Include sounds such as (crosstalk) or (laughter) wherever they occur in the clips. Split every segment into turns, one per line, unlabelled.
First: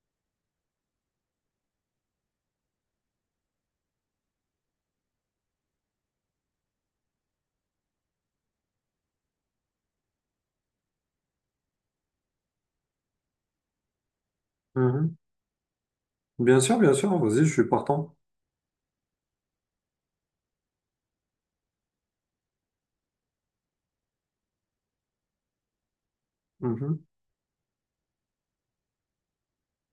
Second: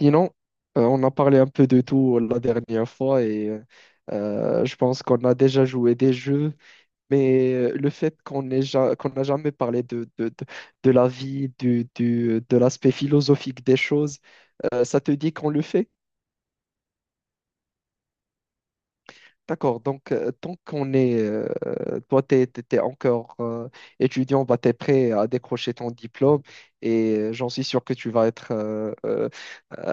Sinon, on a parlé un peu de tout la dernière fois et je pense qu'on a déjà joué des jeux, mais le fait qu'on n'a jamais parlé de la vie, de l'aspect philosophique des choses, ça te
Mhm.
dit qu'on le fait?
Bien sûr, vas-y, je suis partant.
D'accord, donc tant qu'on est, toi t'es encore étudiant, bah, t'es prêt à décrocher ton diplôme et j'en suis sûr que tu vas être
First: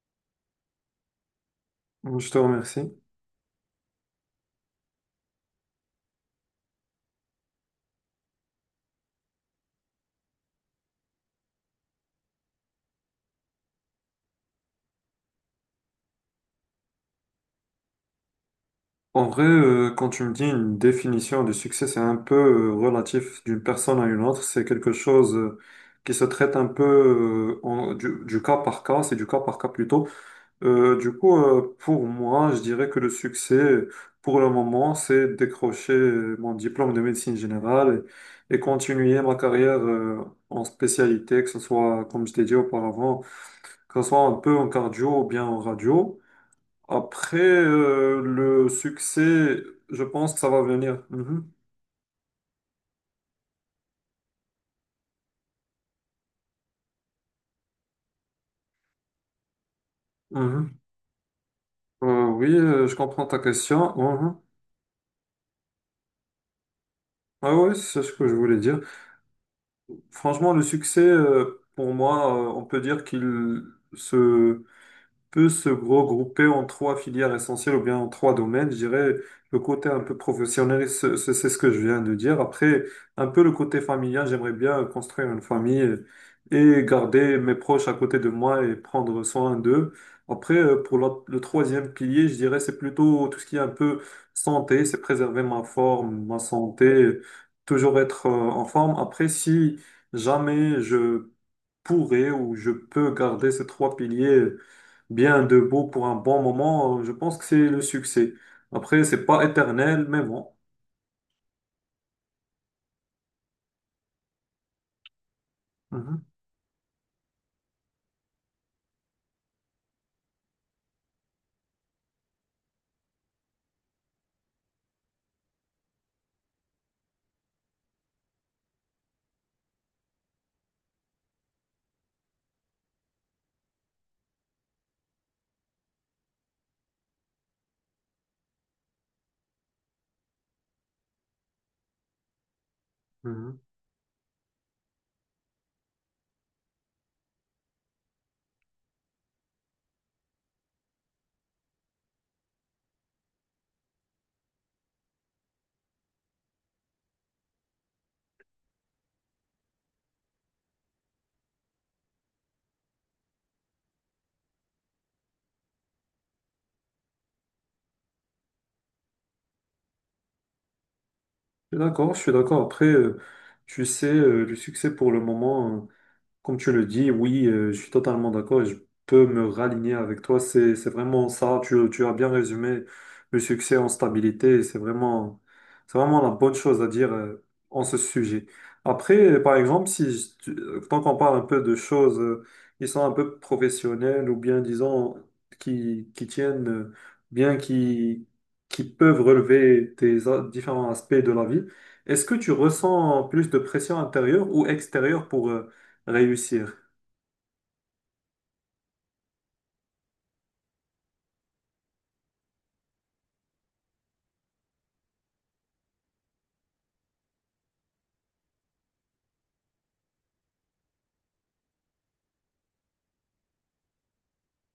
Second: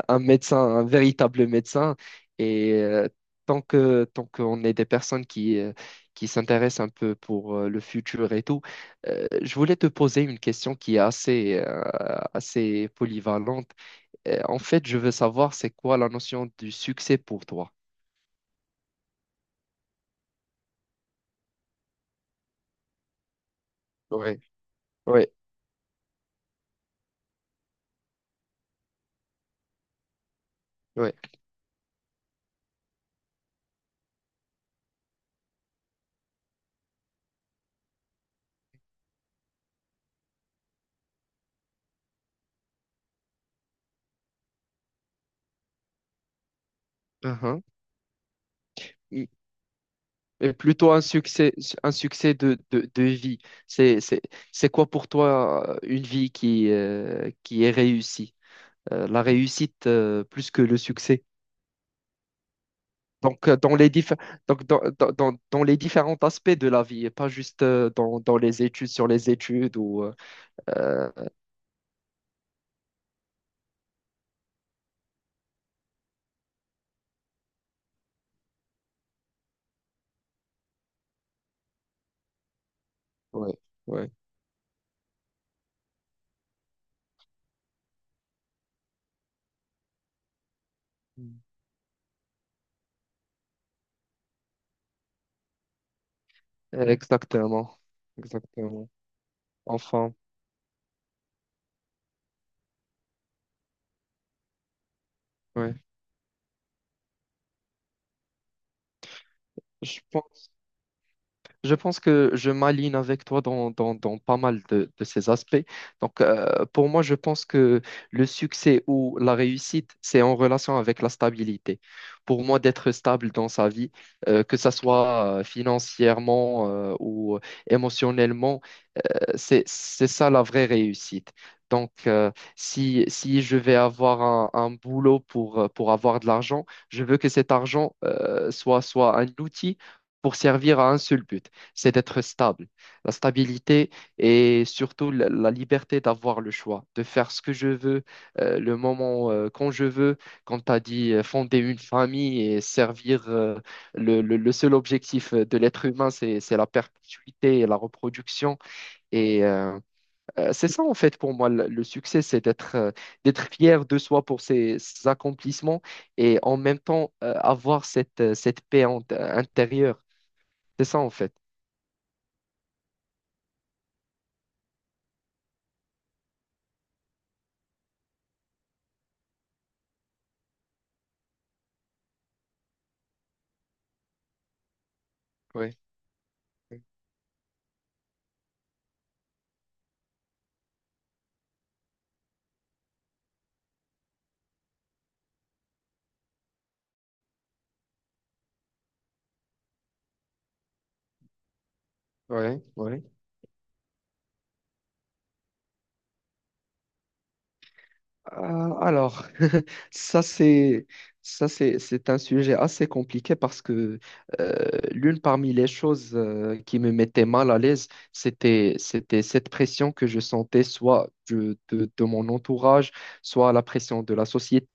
un médecin, un véritable médecin.
Mhm. Je te
Et
remercie.
tant qu'on est des personnes qui s'intéressent un peu pour le futur et tout, je voulais te poser une question qui est assez, assez polyvalente. En fait, je veux savoir c'est quoi la notion du succès pour toi?
En vrai, quand tu me dis une définition du succès, c'est un peu relatif d'une personne à une
Oui,
autre. C'est quelque
oui,
chose qui se traite un peu du cas par cas, c'est du cas par cas plutôt.
oui.
Pour moi, je dirais que le succès, pour le moment, c'est décrocher mon diplôme de médecine générale et continuer ma carrière en spécialité, que ce soit, comme je t'ai dit auparavant, que ce soit un peu en cardio ou bien en radio. Après, le
et
succès, je pense que ça
et
va
plutôt
venir. Mhm,
un succès de vie. C'est, c'est, c'est quoi pour toi une vie qui est réussie? La réussite plus que le
mhm.
succès.
Oui, je comprends ta
Donc,
question. Mhm.
donc dans les différents aspects de la vie, et pas
Ah
juste
ouais, c'est ce que je
dans
voulais
les
dire.
études, sur les études ou...
Franchement, le succès,
euh,
pour moi, on peut dire qu'il se peut se regrouper en trois filières essentielles ou bien en trois domaines. Je dirais le côté un peu professionnel, c'est ce que je viens de dire. Après, un peu le
ouais,
côté
ouais.
familial, j'aimerais bien construire une famille et garder mes proches à côté de moi et prendre soin d'eux. Après, le
Mm.
troisième pilier, je dirais c'est plutôt tout ce qui est un peu santé, c'est préserver ma forme, ma santé,
Exactement.
toujours être en
Exactement.
forme. Après, si
Enfin,
jamais je pourrais ou je peux garder ces trois piliers bien de
ouais.
beau pour un bon moment, je pense que c'est le succès. Après, c'est pas
Je
éternel, mais
pense
bon.
Je pense que je m'aligne avec toi dans pas mal de ces aspects. Donc,
Mhm,
pour moi, je pense que le succès ou la réussite, c'est en relation avec la stabilité. Pour moi, d'être stable dans sa vie, que ça soit financièrement ou émotionnellement, c'est ça la vraie réussite. Donc, si, si je vais avoir un boulot pour avoir de l'argent, je veux que cet argent soit un outil pour servir à un seul but, c'est d'être stable. La
mhm.
stabilité et surtout la, la liberté d'avoir le choix, de faire ce que je veux, le moment quand je veux, quand tu as dit, fonder une famille et servir le seul objectif de l'être humain, c'est la perpétuité et la reproduction. Et c'est ça en fait pour moi le succès, c'est d'être d'être fier de soi pour ses, ses accomplissements et en même temps avoir cette, intérieure. C'est ça en fait.
Je suis d'accord, je suis d'accord. Après, tu sais, le succès pour le moment. Comme tu le dis, oui, je suis totalement d'accord et je peux me raligner avec toi. C'est vraiment ça. Tu as bien résumé le succès en stabilité
Oui,
c'est vraiment la bonne chose à dire en ce sujet. Après, par exemple, si je- tu- tant qu'on parle un peu de choses qui sont un peu professionnelles ou bien, disons, qui tiennent, bien qui, qui peuvent relever des différents aspects de la vie, est-ce que tu
oui, oui.
ressens plus de pression intérieure ou extérieure pour réussir?
Alors, (laughs) ça c'est ça c'est un sujet assez compliqué parce que l'une parmi les choses qui me mettait mal à l'aise, c'était cette pression que je sentais soit de mon entourage, soit la pression de la société.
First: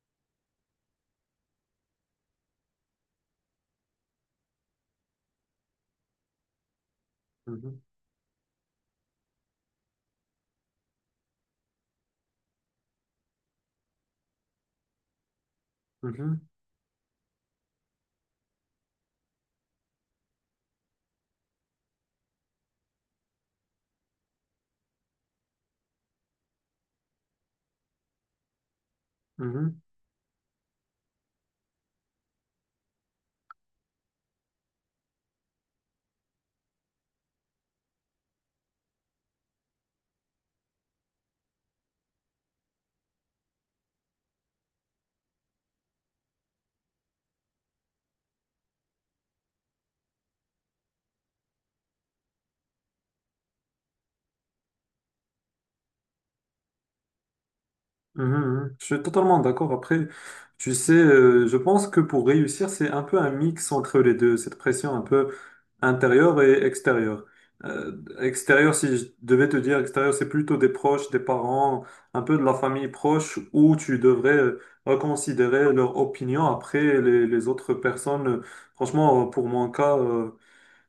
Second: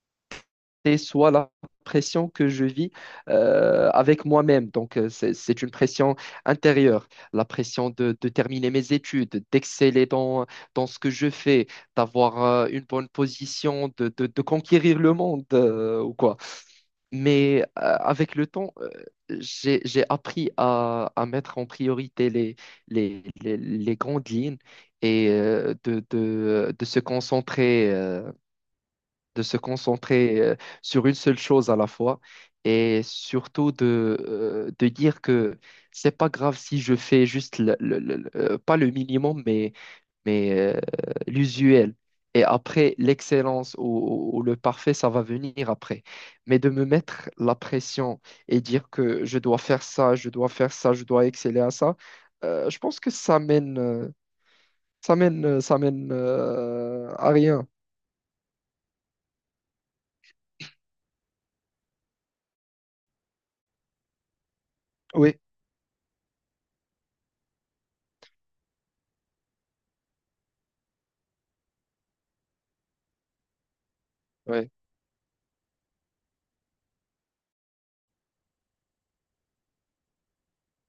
C'est soit la pression que je vis avec moi-même. Donc, c'est une pression intérieure, la
Mhm,
pression de terminer mes études, d'exceller dans ce que je fais, d'avoir une bonne position, de conquérir le monde ou
mhm,
quoi. Mais avec le temps, j'ai appris à mettre en priorité les grandes lignes et de se concentrer. De se
mhm,
concentrer sur une seule chose à la fois et surtout de dire que c'est pas grave si je fais juste pas le minimum mais, mais l'usuel. Et après, l'excellence ou le parfait, ça va venir après. Mais de me mettre la pression et dire que je dois faire ça, je dois faire ça, je dois exceller à ça, je pense que ça mène à rien.
mhm, mhm. Je suis totalement d'accord. Après, tu sais, je pense que pour réussir, c'est un peu un mix entre les deux, cette pression un peu
Oui.
intérieure et extérieure. Extérieure, si je devais te dire, extérieure, c'est plutôt des proches, des parents, un peu de la famille proche, où tu devrais
Oui.
reconsidérer leur opinion. Après, les autres personnes, franchement, pour mon cas,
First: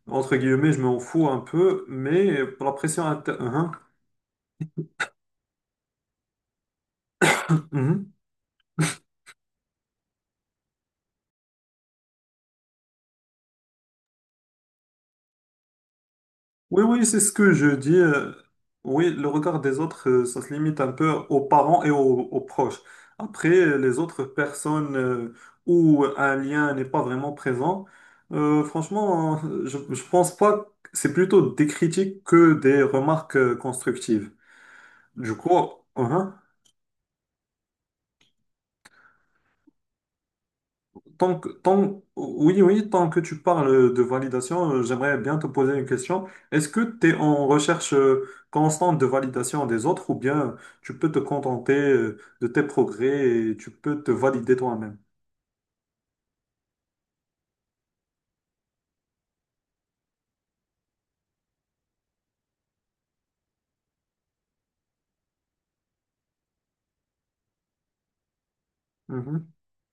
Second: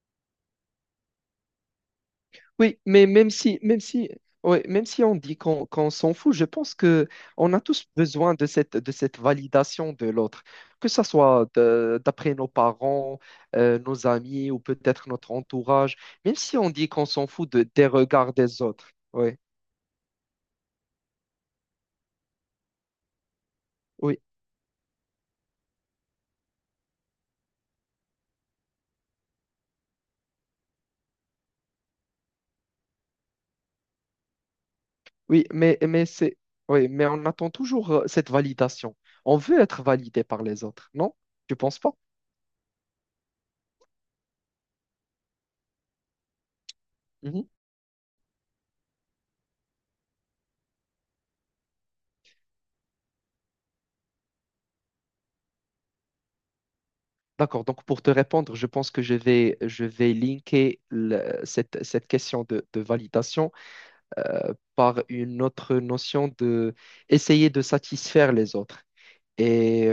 entre guillemets, je m'en fous un peu, mais pour la
Oui,
pression
mais
intérieure...
même si, ouais, même si on dit qu'on s'en fout, je pense que on a tous besoin de cette validation de l'autre, que ce soit d'après nos parents, nos amis ou peut-être notre entourage, même si on
Oui,
dit
oui,
qu'on
c'est
s'en
ce
fout
que
de,
je
des
dis.
regards des autres.
Oui, le
Oui,
regard des autres, ça se limite un peu aux parents et aux, aux proches. Après, les
oui,
autres personnes où un lien n'est pas vraiment présent, je pense pas que c'est plutôt des critiques que des remarques constructives. Du
oui,
coup, hein.
oui, mais on attend toujours cette validation. On veut être validé par les autres, non? Tu penses pas?
Oui, oui, tant que tu parles de validation, j'aimerais bien te poser une question. Est-ce que tu es en recherche constante de validation des autres ou bien tu peux te contenter de tes progrès et tu peux te valider toi-même?
D'accord, donc pour te répondre, je pense que je vais linker cette, cette question de validation par une autre notion de essayer de satisfaire les autres.
Mhm,
Et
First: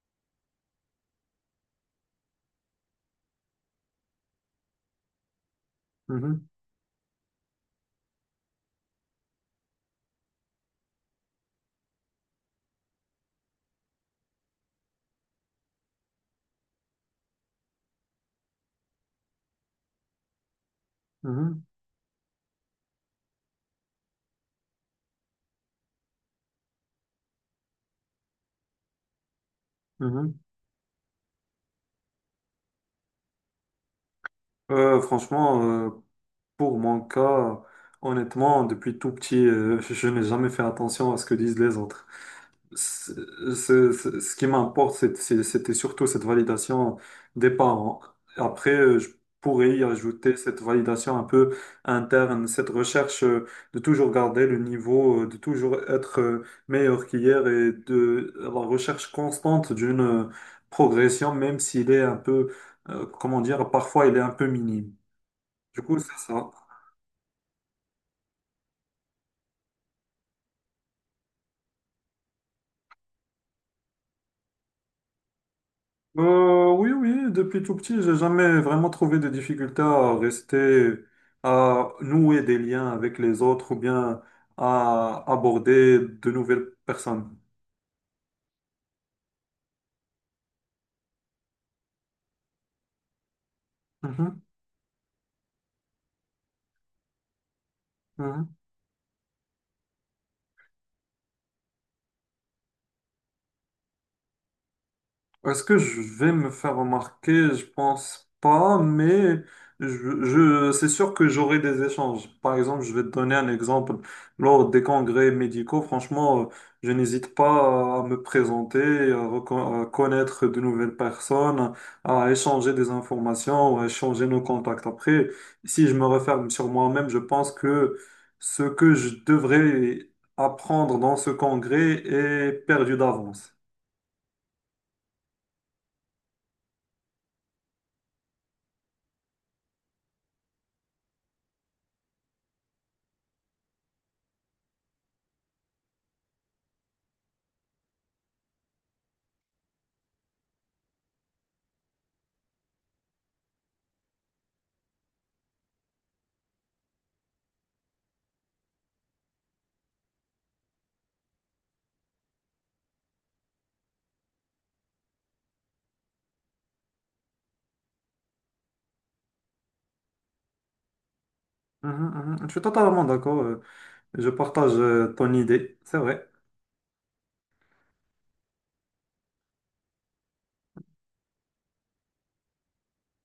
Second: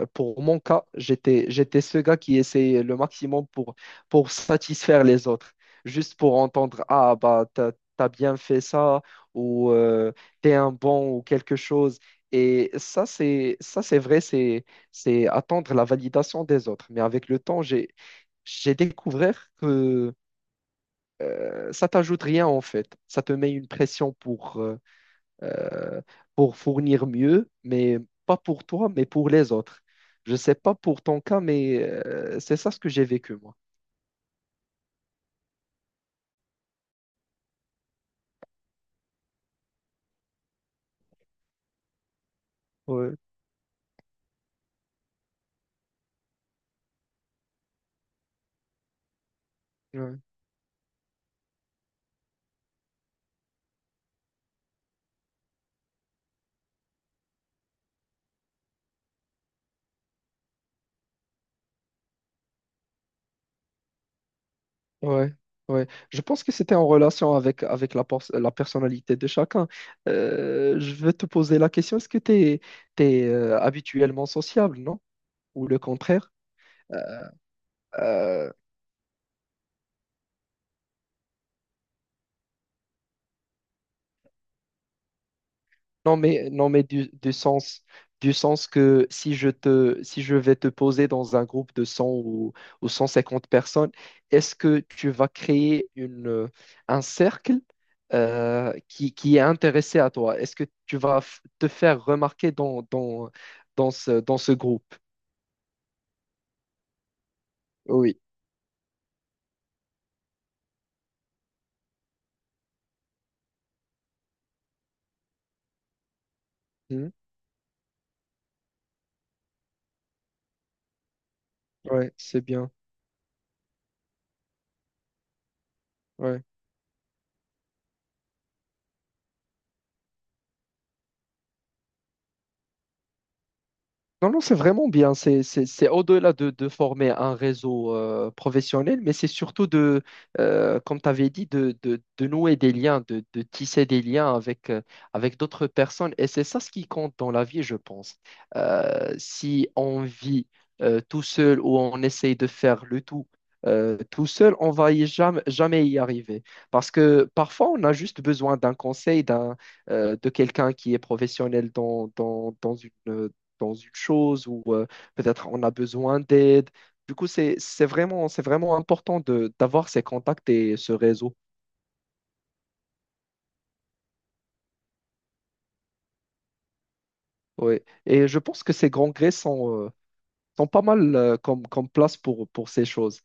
pour mon cas, j'étais ce gars qui essayait le maximum pour satisfaire les autres, juste pour
mhm,
entendre, ah, bah, t'as bien fait ça, ou t'es un bon, ou quelque chose. Et ça, c'est vrai, c'est attendre la validation des autres. Mais avec le temps, j'ai découvert que
mhm,
ça t'ajoute rien, en fait. Ça te met une pression euh, pour fournir mieux, mais pas pour toi, mais pour les autres. Je
mhm.
sais pas pour ton cas, mais c'est ça ce que j'ai vécu, moi.
Euh, franchement, euh, Pour mon cas, honnêtement, depuis tout petit, je n'ai jamais fait attention à ce que disent les autres. Ce,
Ouais,
Ce qui m'importe, c'était surtout cette validation des parents. Après, je pourrais y
ouais,
ajouter cette validation un peu interne, cette recherche de toujours garder le niveau, de toujours être meilleur qu'hier et de la recherche constante d'une progression, même s'il est un peu, comment dire, parfois il est un peu minime.
ouais,
Du
ouais.
coup, c'est
Je pense
ça.
que c'était en relation avec, avec la personnalité de chacun. Je veux te poser la question, est-ce que tu es, habituellement sociable, non? Ou le contraire?
Oui, oui, depuis tout petit, j'ai
Euh,
jamais vraiment trouvé de difficulté à rester, à nouer des liens avec les autres ou bien à aborder de
Non
nouvelles
mais
personnes.
du sens que si je te si je vais te poser dans un groupe de 100 ou 150 personnes,
Mhm,
est-ce que tu vas créer une un cercle
mhm.
qui est intéressé à toi? Est-ce que tu vas te faire remarquer dans ce groupe?
Est-ce que je vais me faire remarquer? Je
Oui.
pense pas, mais je, c'est sûr que j'aurai des échanges. Par exemple, je vais te donner un exemple. Lors des congrès médicaux, franchement, je
Hmm.
n'hésite pas à me présenter, à, à connaître de nouvelles personnes,
Ouais,
à
c'est bien.
échanger des informations, à échanger nos contacts. Après, si je me
Ouais.
referme sur moi-même, je pense que ce que je devrais apprendre dans ce congrès est perdu d'avance.
Non, non, c'est vraiment bien. C'est au-delà de former un réseau professionnel, mais c'est surtout de, comme tu avais dit, de nouer des liens, de tisser des liens avec, avec d'autres personnes. Et c'est ça ce qui compte dans la vie, je pense. Si on vit tout seul ou on essaye de faire le tout tout seul, on va y jamais, jamais y arriver. Parce que parfois, on a juste besoin d'un conseil, d'un, de quelqu'un qui est professionnel dans une chose ou peut-être on a besoin d'aide. Du coup, c'est vraiment important de, d'avoir ces contacts et ce réseau.
Mhm, mhm. Je suis totalement d'accord. Je partage ton idée. C'est vrai.
Ouais. Et je pense que ces grands grés sont, sont pas mal comme place pour ces choses.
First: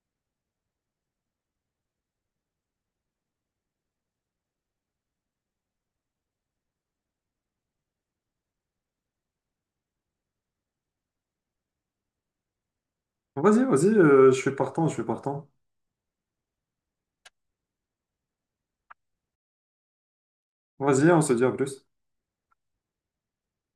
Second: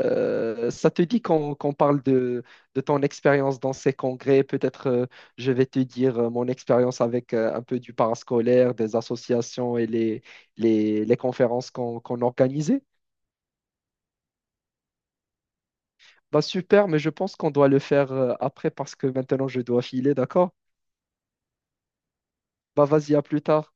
Ça te dit qu'on parle de ton expérience dans ces congrès. Peut-être je vais te dire mon expérience avec un peu du parascolaire, des associations et les conférences qu'on organisait.
Vas-y, vas-y, je suis partant, je suis partant.
Bah super, mais je pense qu'on doit le faire après parce que maintenant je dois filer, d'accord?
Vas-y, on se dit à plus.
Bah vas-y, à plus tard.